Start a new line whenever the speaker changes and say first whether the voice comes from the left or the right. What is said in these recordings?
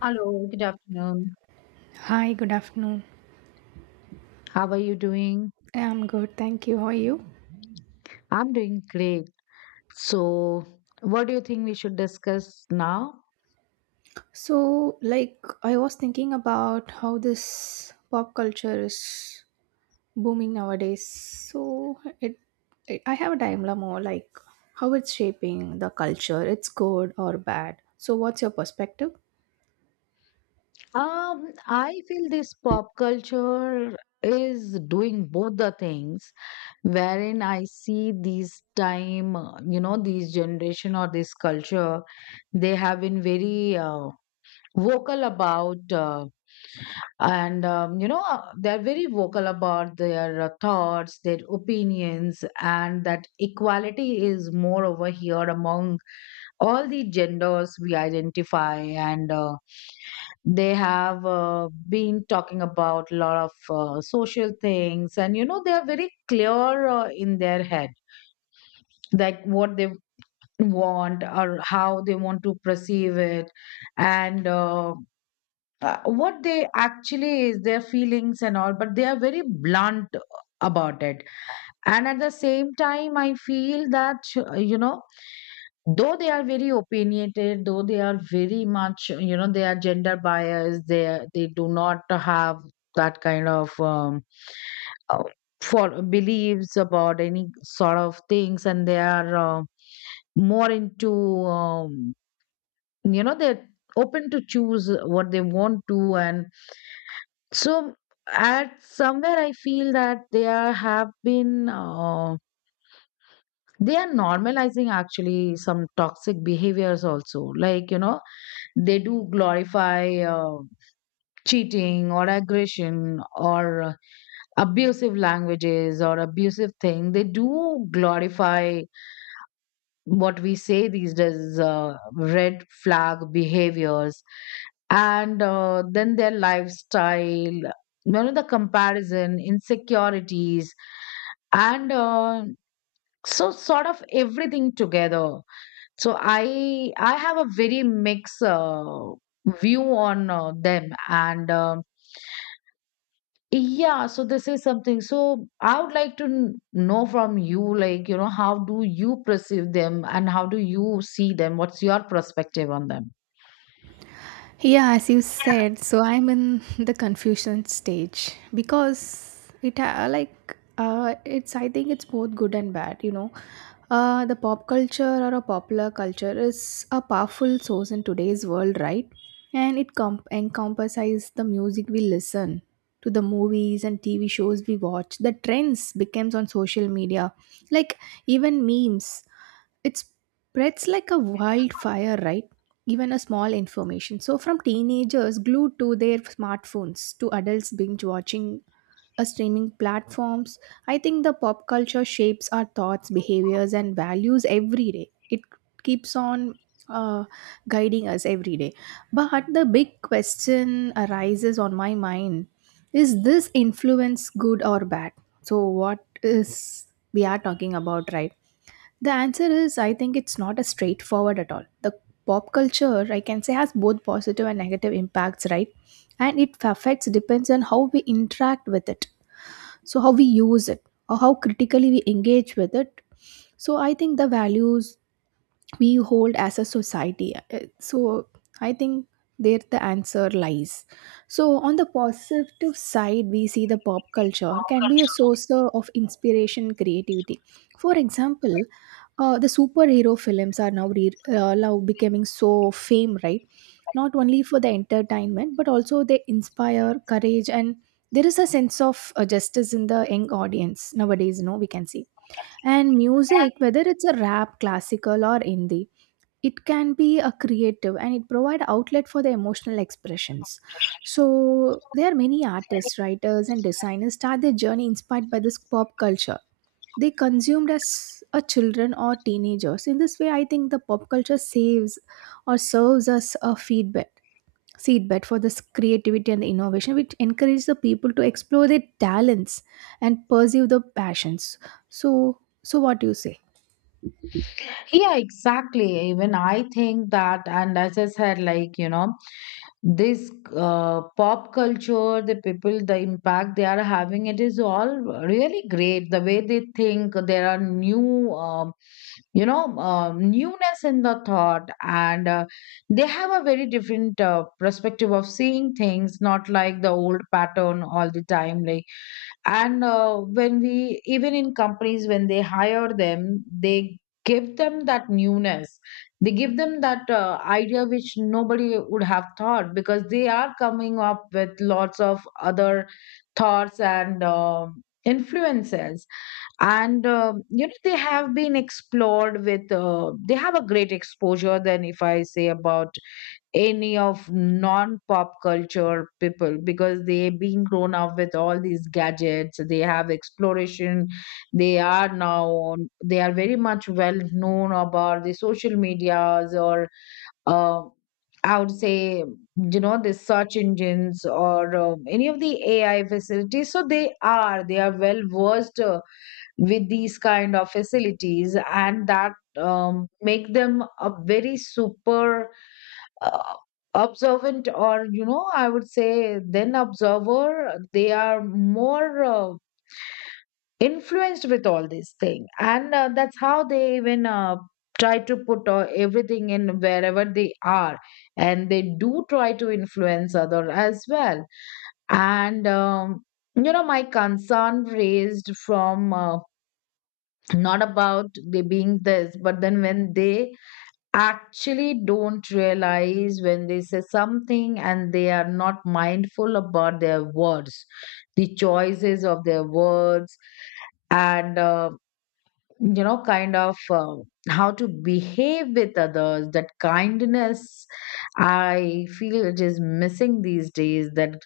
left: Hello, good afternoon.
right: Hi, good afternoon.
left: How are you doing?
right: I'm good, thank you. How are you?
left: I'm doing great. So, what do you think we should discuss now?
right: So, like, I was thinking about how this pop culture is booming nowadays. So, it I have a dilemma, like how it's shaping the culture. It's good or bad. So, what's your perspective?
left: I feel this pop culture is doing both the things wherein I see these time, you know, these generation or this culture, they have been very vocal about. And you know they're very vocal about their thoughts their opinions, and that equality is more over here among all the genders we identify, and they have been talking about a lot of social things, and you know they are very clear in their head like what they want or how they want to perceive it, and what they actually is their feelings and all, but they are very blunt about it. And at the same time I feel that you know, though they are very opinionated, though they are very much, you know, they are gender biased, they do not have that kind of uh, for beliefs about any sort of things, and they are more into um, you know, they're open to choose what they want to, and so at somewhere I feel that they are have been they are normalizing actually some toxic behaviors also. Like, you know, they do glorify cheating or aggression or abusive languages or abusive thing. They do glorify what we say these days is red flag behaviors, and then their lifestyle, you know, the comparison insecurities, and so sort of everything together. So I have a very mixed view on them, and um, yeah, so this is something. So I would like to know from you, like, you know, how do you perceive them and how do you see them? What's your perspective on them?
right: Yeah, as you said, so I'm in the confusion stage because it's I think it's both good and bad, you know. The pop culture or a popular culture is a powerful source in today's world, right? And it encompasses the music we listen to, the movies and TV shows we watch, the trends becomes on social media, like even memes, it spreads like a wildfire, right, even a small information. So from teenagers glued to their smartphones to adults binge watching a streaming platforms, I think the pop culture shapes our thoughts, behaviors and values every day. It keeps on uh, guiding us every day. But the big question arises on my mind, is this influence good or bad? So what is we are talking about, right? The answer is, I think it's not as straightforward at all. The pop culture, I can say, has both positive and negative impacts, right? And it affects depends on how we interact with it. So how we use it or how critically we engage with it. So I think the values we hold as a society. So I think there the answer lies. So on the positive side, we see the pop culture can be a source of inspiration, creativity. For example, the superhero films are now now becoming so fame, right, not only for the entertainment but also they inspire courage, and there is a sense of justice in the young audience nowadays, no, we can see. And music, whether it's a rap, classical or indie, it can be a creative and it provide outlet for the emotional expressions. So there are many artists, writers and designers start their journey inspired by this pop culture they consumed as a children or teenagers. In this way, I think the pop culture saves or serves as a feedback seedbed for this creativity and the innovation, which encourages the people to explore their talents and pursue the passions. So so what do you say?
left: Yeah, exactly. Even I think that, and as I said, like, you know, this pop culture, the people, the impact they are having, it is all really great. The way they think, there are new, you know, newness in the thought, and they have a very different perspective of seeing things, not like the old pattern all the time. Like and when we even in companies when they hire them, they give them that newness, they give them that idea which nobody would have thought, because they are coming up with lots of other thoughts and influences. And um, you know, they have been explored with they have a great exposure than if I say about any of non pop culture people, because they being grown up with all these gadgets, they have exploration. They are now on, they are very much well known about the social medias, or uh, I would say, you know, the search engines, or any of the AI facilities. So they are well versed with these kind of facilities, and that make them a very super uh, observant, or you know, I would say then observer. They are more influenced with all this thing, and that's how they even try to put everything in wherever they are, and they do try to influence other as well. And you know, my concern raised from not about they being this, but then when they actually don't realize, when they say something and they are not mindful about their words, the choices of their words, and you know, kind of how to behave with others. That kindness, I feel it is missing these days. That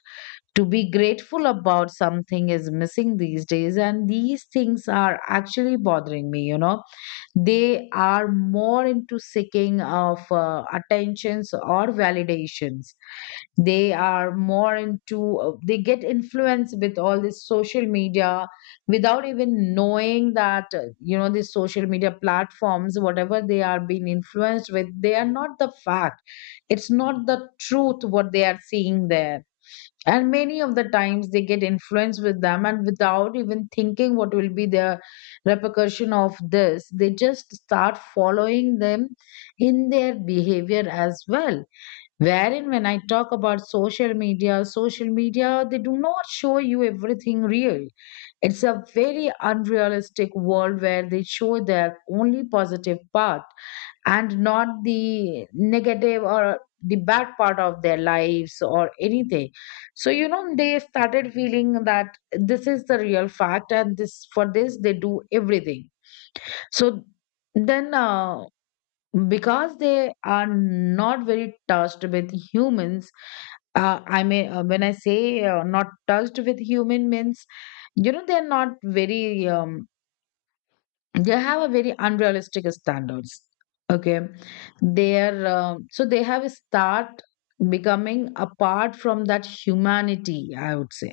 left: to be grateful about something is missing these days, and these things are actually bothering me. You know, they are more into seeking of attentions or validations. They are more into they get influenced with all this social media without even knowing that you know, these social media platforms, whatever they are being influenced with, they are not the fact, it's not the truth what they are seeing there. And many of the times they get influenced with them, and without even thinking what will be the repercussion of this, they just start following them in their behavior as well, wherein when I talk about social media, they do not show you everything real. It's a very unrealistic world where they show their only positive part and not the negative or the bad part of their lives or anything. So, you know, they started feeling that this is the real fact, and this for this they do everything. So then because they are not very touched with humans, I mean, when I say not touched with human means, you know, they're not very they have a very unrealistic standards, okay. They're um, so they have start becoming apart from that humanity, I would say.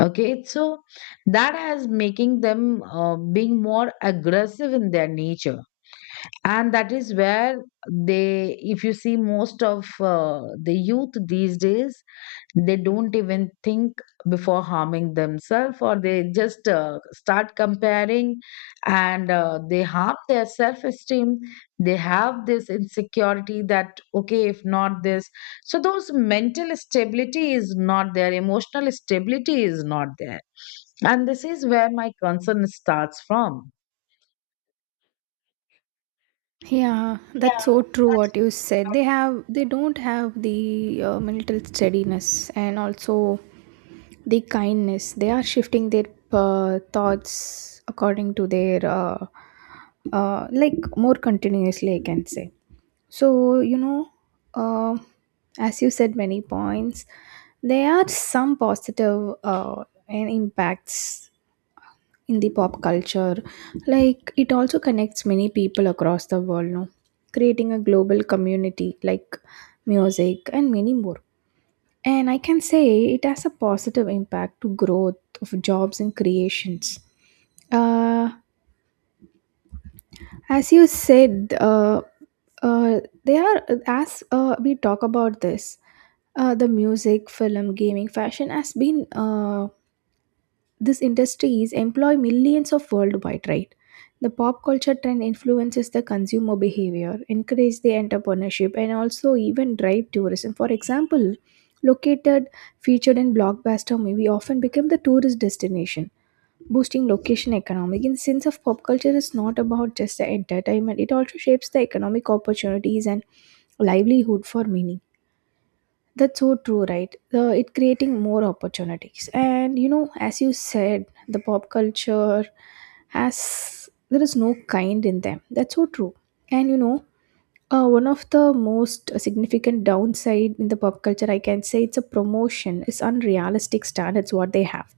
left: Okay, so that has making them being more aggressive in their nature, and that is where they, if you see most of the youth these days, they don't even think before harming themselves, or they just start comparing, and they harm their self esteem. They have this insecurity that okay, if not this, so those mental stability is not there, emotional stability is not there, and this is where my concern starts from.
right: Yeah, that's so true what you said. They have they don't have the mental steadiness, and also the kindness. They are shifting their thoughts according to their like more continuously, I can say. So you know, uh, as you said many points, there are some positive and impacts in the pop culture, like it also connects many people across the world, no, creating a global community, like music and many more. And I can say it has a positive impact to growth of jobs and creations. Uh, as you said, they are as we talk about this, the music, film, gaming, fashion has been these industries employ millions of worldwide, right? The pop culture trend influences the consumer behavior, encourage the entrepreneurship, and also even drive tourism. For example, located, featured in blockbuster movie often become the tourist destination, boosting location economic. In the sense of pop culture is not about just the entertainment; it also shapes the economic opportunities and livelihood for many. That's so true, right? It creating more opportunities, and you know, as you said, the pop culture has there is no kind in them. That's so true, and you know, one of the most significant downside in the pop culture, I can say, it's a promotion. It's unrealistic standards what they have,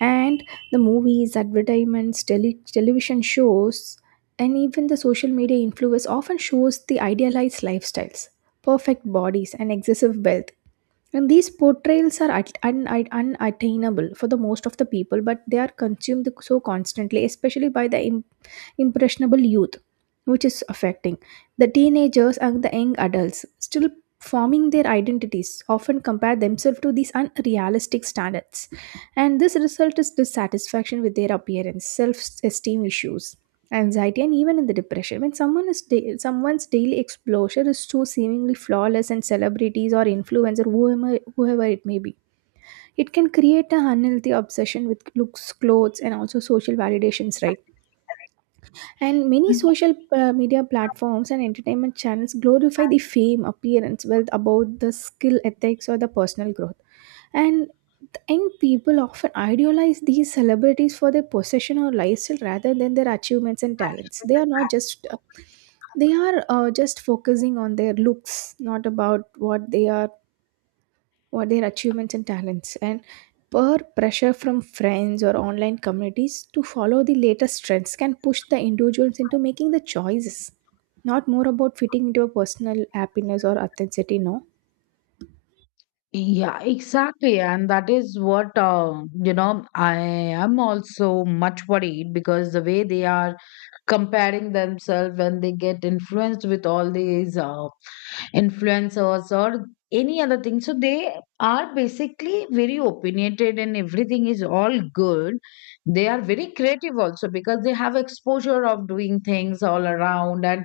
right: and the movies, advertisements, television shows, and even the social media influence often shows the idealized lifestyles, perfect bodies, and excessive wealth, and these portrayals are unattainable for the most of the people, but they are consumed so constantly, especially by the impressionable youth, which is affecting the teenagers and the young adults still forming their identities often compare themselves to these unrealistic standards, and this result is dissatisfaction with their appearance, self-esteem issues, anxiety and even in the depression. When someone is someone's daily exposure is so seemingly flawless and celebrities or influencer, whoever it may be, it can create a unhealthy obsession with looks, clothes, and also social validations, right? And many social media platforms and entertainment channels glorify the fame, appearance, wealth above the skill, ethics, or the personal growth. And the young people often idealize these celebrities for their possession or lifestyle rather than their achievements and talents. They are not just they are just focusing on their looks, not about what they are, what their achievements and talents, and per pressure from friends or online communities to follow the latest trends can push the individuals into making the choices not more about fitting into a personal happiness or authenticity, no.
left: Yeah, exactly. And that is what, you know, I am also much worried, because the way they are comparing themselves when they get influenced with all these influencers or any other thing. So they are basically very opinionated, and everything is all good. They are very creative also, because they have exposure of doing things all around, and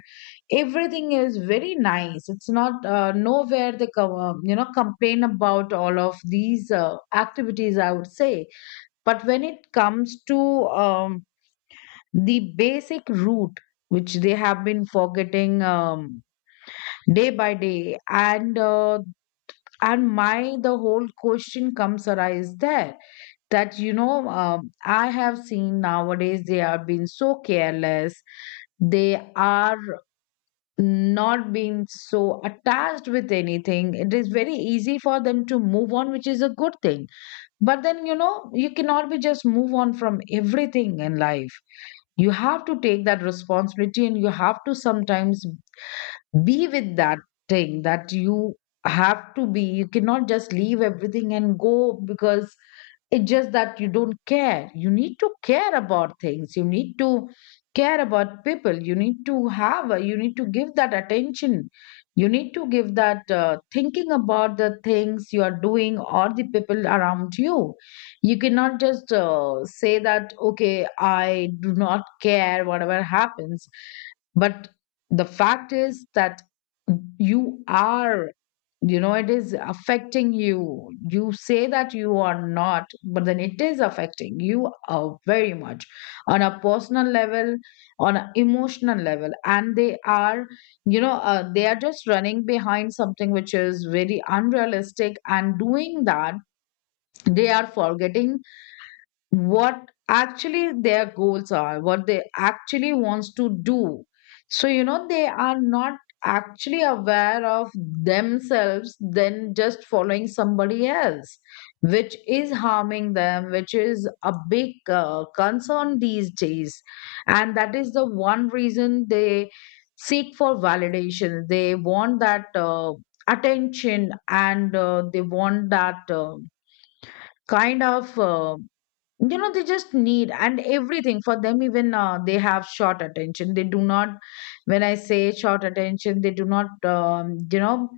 left: everything is very nice. It's not nowhere they you know, complain about all of these activities, I would say. But when it comes to um, the basic route which they have been forgetting day by day, and my the whole question comes arise there, that you know I have seen nowadays they are being so careless. They are not being so attached with anything. It is very easy for them to move on, which is a good thing, but then you know, you cannot be just move on from everything in life. You have to take that responsibility, and you have to sometimes be with that thing, that you have to be. You cannot just leave everything and go because it's just that you don't care. You need to care about things. You need to care about people. You need to have, you need to give that attention. You need to give that thinking about the things you are doing or the people around you. You cannot just say that, okay, I do not care, whatever happens. But the fact is that you are, you know, it is affecting you. You say that you are not, but then it is affecting you very much on a personal level, on an emotional level. And they are, you know, they are just running behind something which is very unrealistic, and doing that they are forgetting what actually their goals are, what they actually wants to do. So, you know, they are not actually aware of themselves. Then just following somebody else, which is harming them, which is a big concern these days. And that is the one reason they seek for validation. They want that attention, and they want that kind of. You know, they just need and everything for them. Even they have short attention. They do not, when I say short attention, they do not, you know,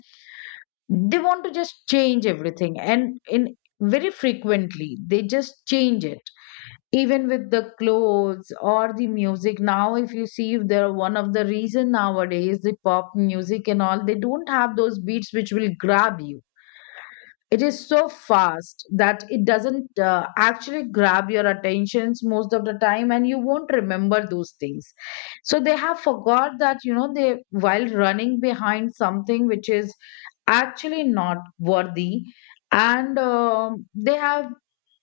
left: they want to just change everything, and in very frequently they just change it, even with the clothes or the music. Now if you see, if they're one of the reason nowadays the pop music and all, they don't have those beats which will grab you. It is so fast that it doesn't actually grab your attentions most of the time, and you won't remember those things. So they have forgot that, you know, they, while running behind something which is actually not worthy, and they have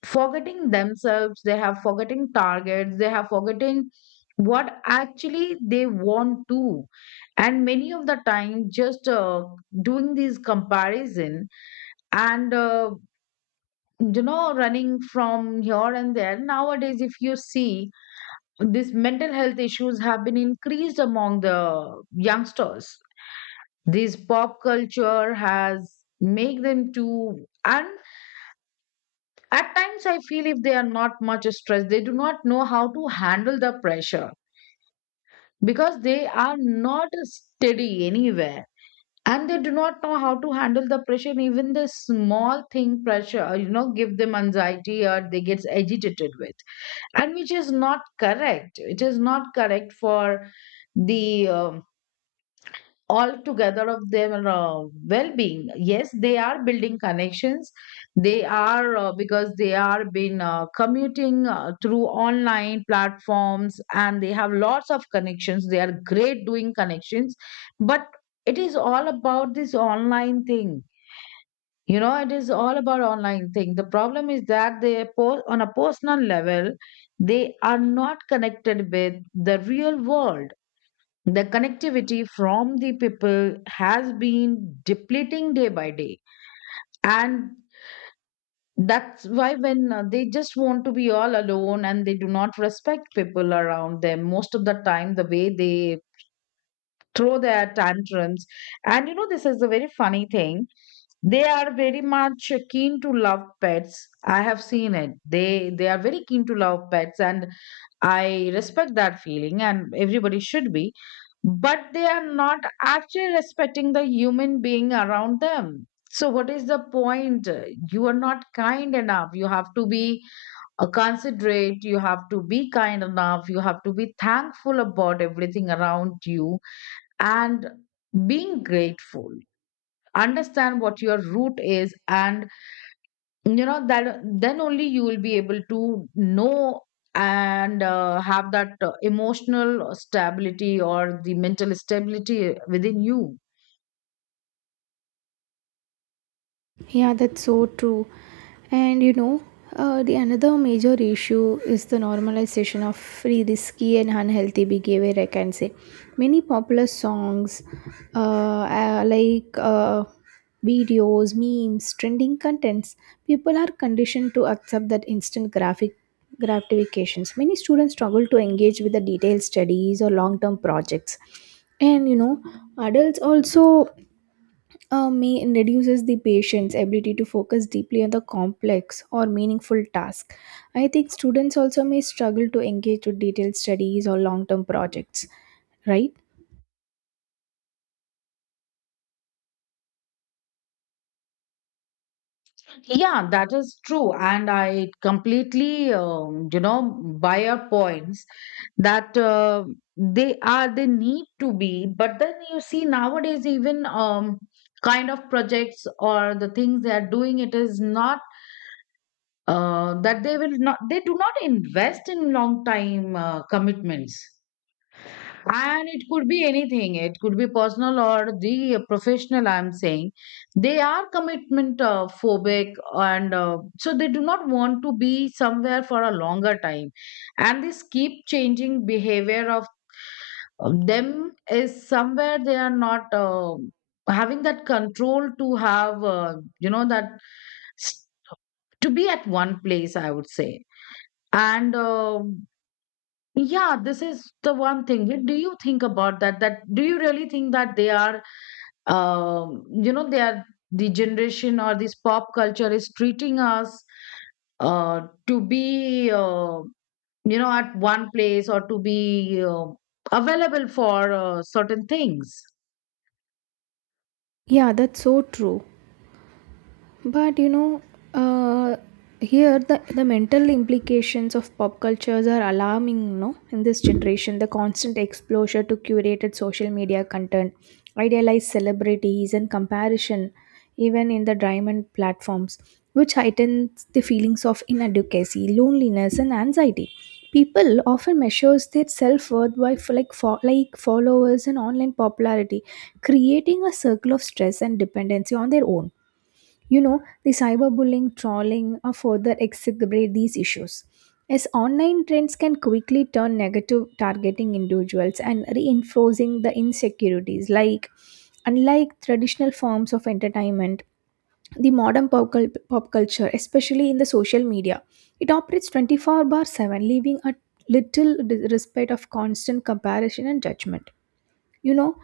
left: forgetting themselves, they have forgetting targets, they have forgetting what actually they want to. And many of the time just doing these comparison, and you know, running from here and there. Nowadays if you see, these mental health issues have been increased among the youngsters. This pop culture has make them to, and at times I feel if they are not much stressed, they do not know how to handle the pressure, because they are not steady anywhere, and they do not know how to handle the pressure. Even the small thing pressure, you know, give them anxiety or they get agitated with, and which is not correct. It is not correct for the, altogether of their well-being. Yes, they are building connections. They are because they are been commuting through online platforms, and they have lots of connections, they are great doing connections. But it is all about this online thing. You know, it is all about online thing. The problem is that on a personal level, they are not connected with the real world. The connectivity from the people has been depleting day by day. And that's why when they just want to be all alone and they do not respect people around them, most of the time, the way they throw their tantrums. And you know, this is a very funny thing. They are very much keen to love pets. I have seen it, they are very keen to love pets, and I respect that feeling and everybody should be. But they are not actually respecting the human being around them. So what is the point? You are not kind enough. You have to be considerate, you have to be kind enough, you have to be thankful about everything around you, and being grateful, understand what your root is. And you know that, then only you will be able to know and have that emotional stability or the mental stability within you.
right: Yeah, that's so true. And you know, the another major issue is the normalization of free risky and unhealthy behavior, I can say. Many popular songs, uh, uh, like uh, videos, memes, trending contents. People are conditioned to accept that instant graphic gratifications. Many students struggle to engage with the detailed studies or long-term projects, and you know, adults also may and reduces the patient's ability to focus deeply on the complex or meaningful task. I think students also may struggle to engage with detailed studies or long term projects, right?
left: Yeah, that is true. And I completely, you know, buy your points that they need to be. But then you see nowadays, even kind of projects or the things they are doing, it is not that they do not invest in long time commitments, and it could be anything, it could be personal or the professional, I'm saying. They are commitment phobic, and so they do not want to be somewhere for a longer time. And this keep changing behavior of them is somewhere they are not having that control to have, that s- to be at one place, I would say. And yeah, this is the one thing. What do you think about that? That do you really think that they are the generation or this pop culture is treating us uh, to be, at one place or to be available for certain things?
right: Yeah, that's so true. But you know, uh, here the mental implications of pop cultures are alarming, no? In this generation, the constant exposure to curated social media content, idealized celebrities, and comparison, even in the diamond platforms, which heightens the feelings of inadequacy, loneliness, and anxiety. People often measures their self worth by like followers and online popularity, creating a circle of stress and dependency on their own. You know, the cyberbullying, trolling, or further exacerbate these issues, as online trends can quickly turn negative, targeting individuals and reinforcing the insecurities. Like, unlike traditional forms of entertainment, the modern pop culture, especially in the social media, it operates 24/7, leaving a little respect of constant comparison and judgment. You know,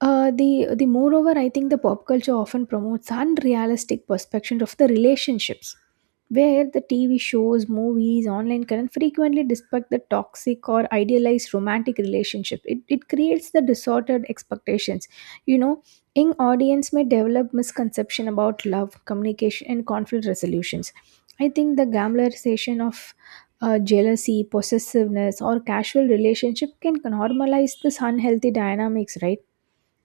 right: the moreover, I think the pop culture often promotes unrealistic perspectives of the relationships, where the TV shows, movies, online current frequently depict the toxic or idealized romantic relationship. It creates the disordered expectations. You know, young audience may develop misconception about love, communication, and conflict resolutions. I think the glamorization of jealousy, possessiveness, or casual relationship can normalize this unhealthy dynamics, right?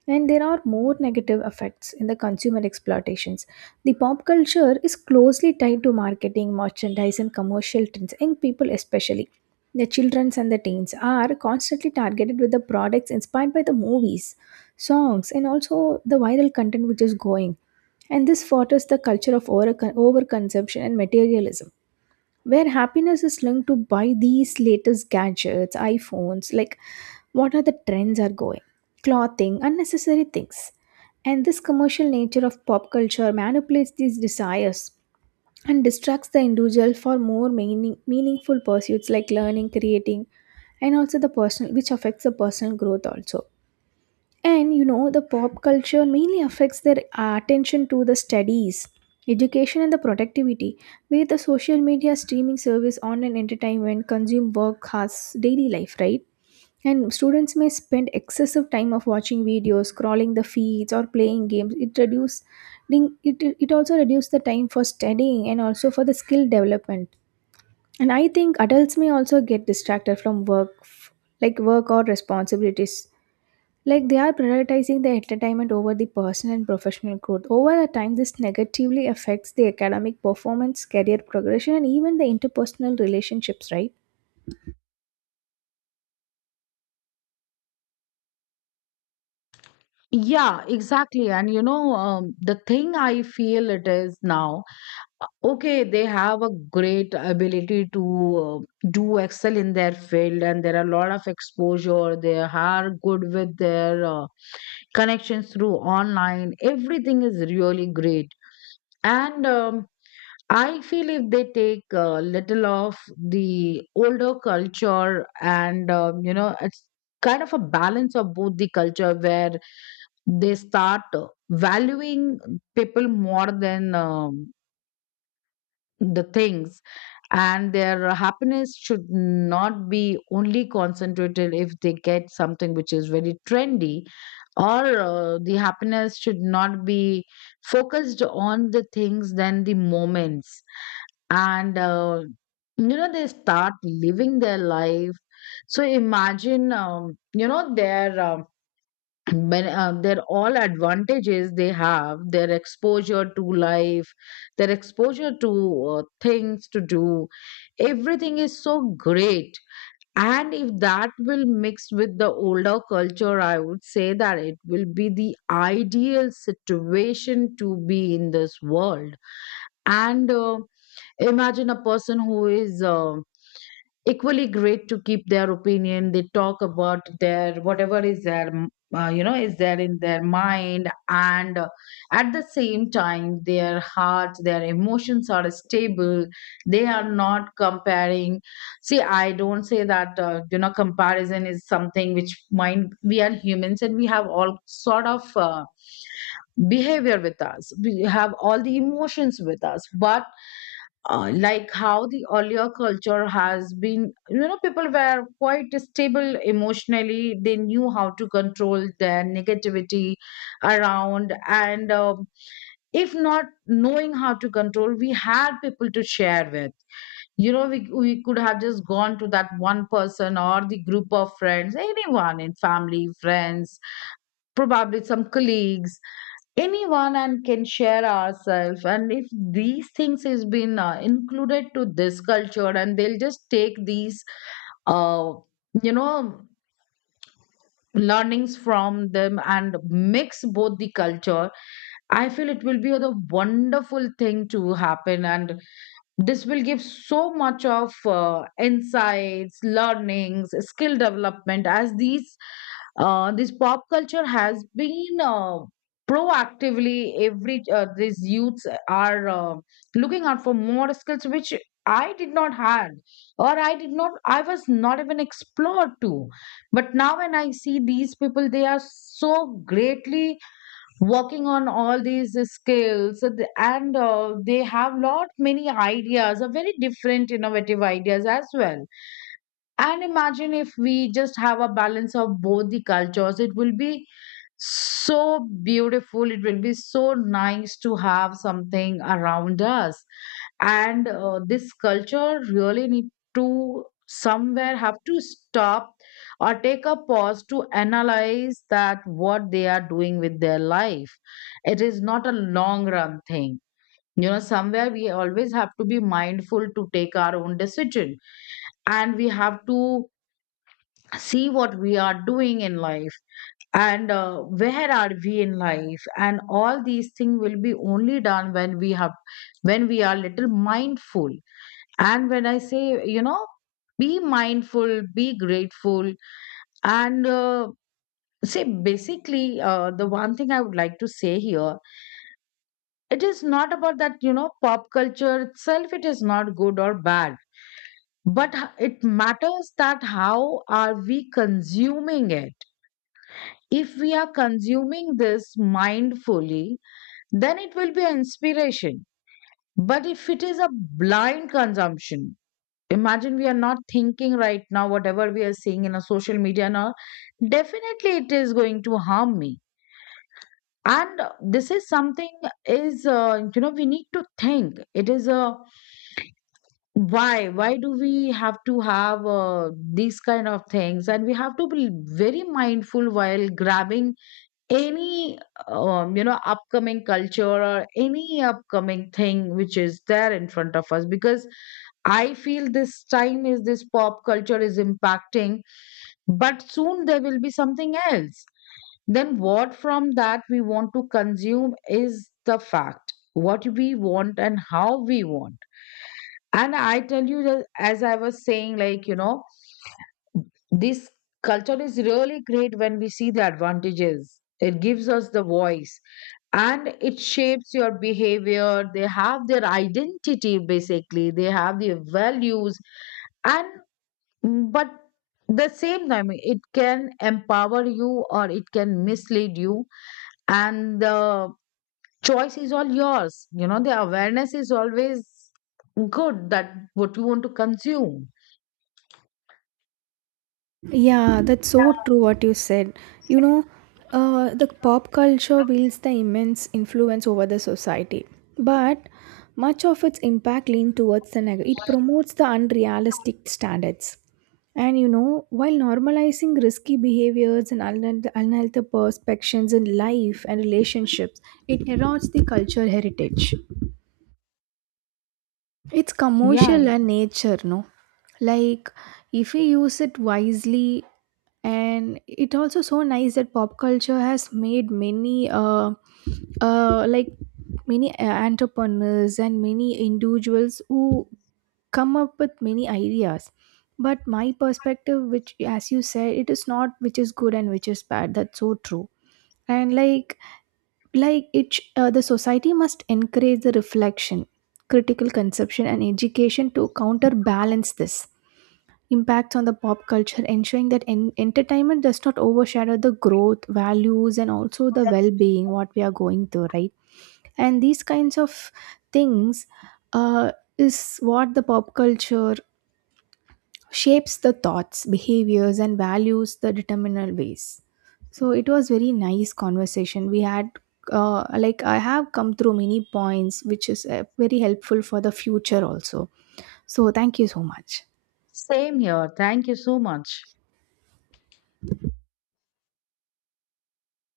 right: And there are more negative effects in the consumer exploitations. The pop culture is closely tied to marketing, merchandise, and commercial trends, young people especially. The children and the teens are constantly targeted with the products inspired by the movies, songs, and also the viral content which is going. And this fosters the culture of over overconsumption and materialism, where happiness is linked to buy these latest gadgets, iPhones, like what are the trends are going, clothing, unnecessary things. And this commercial nature of pop culture manipulates these desires and distracts the individual for more meaning, meaningful pursuits like learning, creating, and also the personal, which affects the personal growth also. And you know, the pop culture mainly affects their attention to the studies, education, and the productivity, where the social media, streaming service, online entertainment consume work has daily life, right? And students may spend excessive time of watching videos, scrolling the feeds, or playing games. It, it also reduce the time for studying and also for the skill development. And I think adults may also get distracted from work, like work or responsibilities, like they are prioritizing the entertainment over the personal and professional growth. Over a time, this negatively affects the academic performance, career progression, and even the interpersonal relationships, right?
left: Yeah, exactly. And you know, the thing I feel, it is now, okay, they have a great ability to do excel in their field, and there are a lot of exposure. They are good with their connections through online. Everything is really great. And I feel if they take a little of the older culture and, you know, it's kind of a balance of both the culture where they start valuing people more than the things, and their happiness should not be only concentrated if they get something which is very trendy, or the happiness should not be focused on the things than the moments. And you know, they start living their life. So imagine, their their all advantages they have, their exposure to life, their exposure to things to do, everything is so great. And if that will mix with the older culture, I would say that it will be the ideal situation to be in this world. And imagine a person who is equally great to keep their opinion. They talk about their whatever is their you know, is there in their mind, and at the same time, their hearts, their emotions are stable. They are not comparing. See, I don't say that you know, comparison is something which mind. We are humans, and we have all sort of. Behavior with us, we have all the emotions with us. But like how the earlier culture has been, you know, people were quite stable emotionally, they knew how to control their negativity around. And if not knowing how to control, we had people to share with. You know, we could have just gone to that one person or the group of friends, anyone, in family, friends, probably some colleagues, anyone, and can share ourselves. And if these things has been included to this culture, and they'll just take these uh, you know learnings from them and mix both the culture, I feel it will be a wonderful thing to happen. And this will give so much of insights, learnings, skill development, as these this pop culture has been proactively, every these youths are looking out for more skills, which I did not had, or I was not even explored to. But now when I see these people, they are so greatly working on all these skills, th- and they have lot many ideas, very different innovative ideas as well. And imagine if we just have a balance of both the cultures, it will be so beautiful, it will be so nice to have something around us. And this culture really need to somewhere have to stop, or take a pause to analyze that what they are doing with their life. It is not a long run thing. You know, somewhere we always have to be mindful to take our own decision, and we have to see what we are doing in life, and where are we in life. And all these things will be only done when we have, when we are little mindful. And when I say, you know, be mindful, be grateful, and say basically, the one thing I would like to say here, it is not about that, you know, pop culture itself, it is not good or bad, but it matters that how are we consuming it. If we are consuming this mindfully, then it will be an inspiration. But if it is a blind consumption, imagine we are not thinking right now whatever we are seeing in a social media now, definitely it is going to harm me. And this is something is, you know, we need to think. It is a, why do we have to have these kind of things? And we have to be very mindful while grabbing any you know, upcoming culture or any upcoming thing which is there in front of us, because I feel this time is, this pop culture is impacting, but soon there will be something else. Then, what from that we want to consume is the fact, what we want and how we want. And I tell you, that as I was saying, like, you know, this culture is really great when we see the advantages. It gives us the voice, and it shapes your behavior. They have their identity, basically, they have their values, and mm, but the same time, it can empower you or it can mislead you, and the choice is all yours. You know, the awareness is always good, that what you want to consume.
right: Yeah, that's so true what you said. You know, the pop culture wields the immense influence over the society, but much of its impact leans towards the negative. It promotes the unrealistic standards. And you know, while normalizing risky behaviors and unhealthy perspectives in life and relationships, it erodes the cultural heritage. It's
left: Yeah,
right: commercial and nature, no? Like, if we use it wisely, and it also so nice that pop culture has made many uh like many entrepreneurs and many individuals who come up with many ideas, but my perspective, which as you said, it is not which is good and which is bad, that's so true. And like it the society must encourage the reflection, critical conception and education to counterbalance this impact on the pop culture, ensuring that entertainment does not overshadow the growth, values, and also the well being what we are going through, right? And these kinds of things is what the pop culture shapes the thoughts, behaviors, and values the determinal ways. So it was very nice conversation we had. Like I have come through many points, which is very helpful for the future also. So thank you so much.
left: same here. Thank you so much.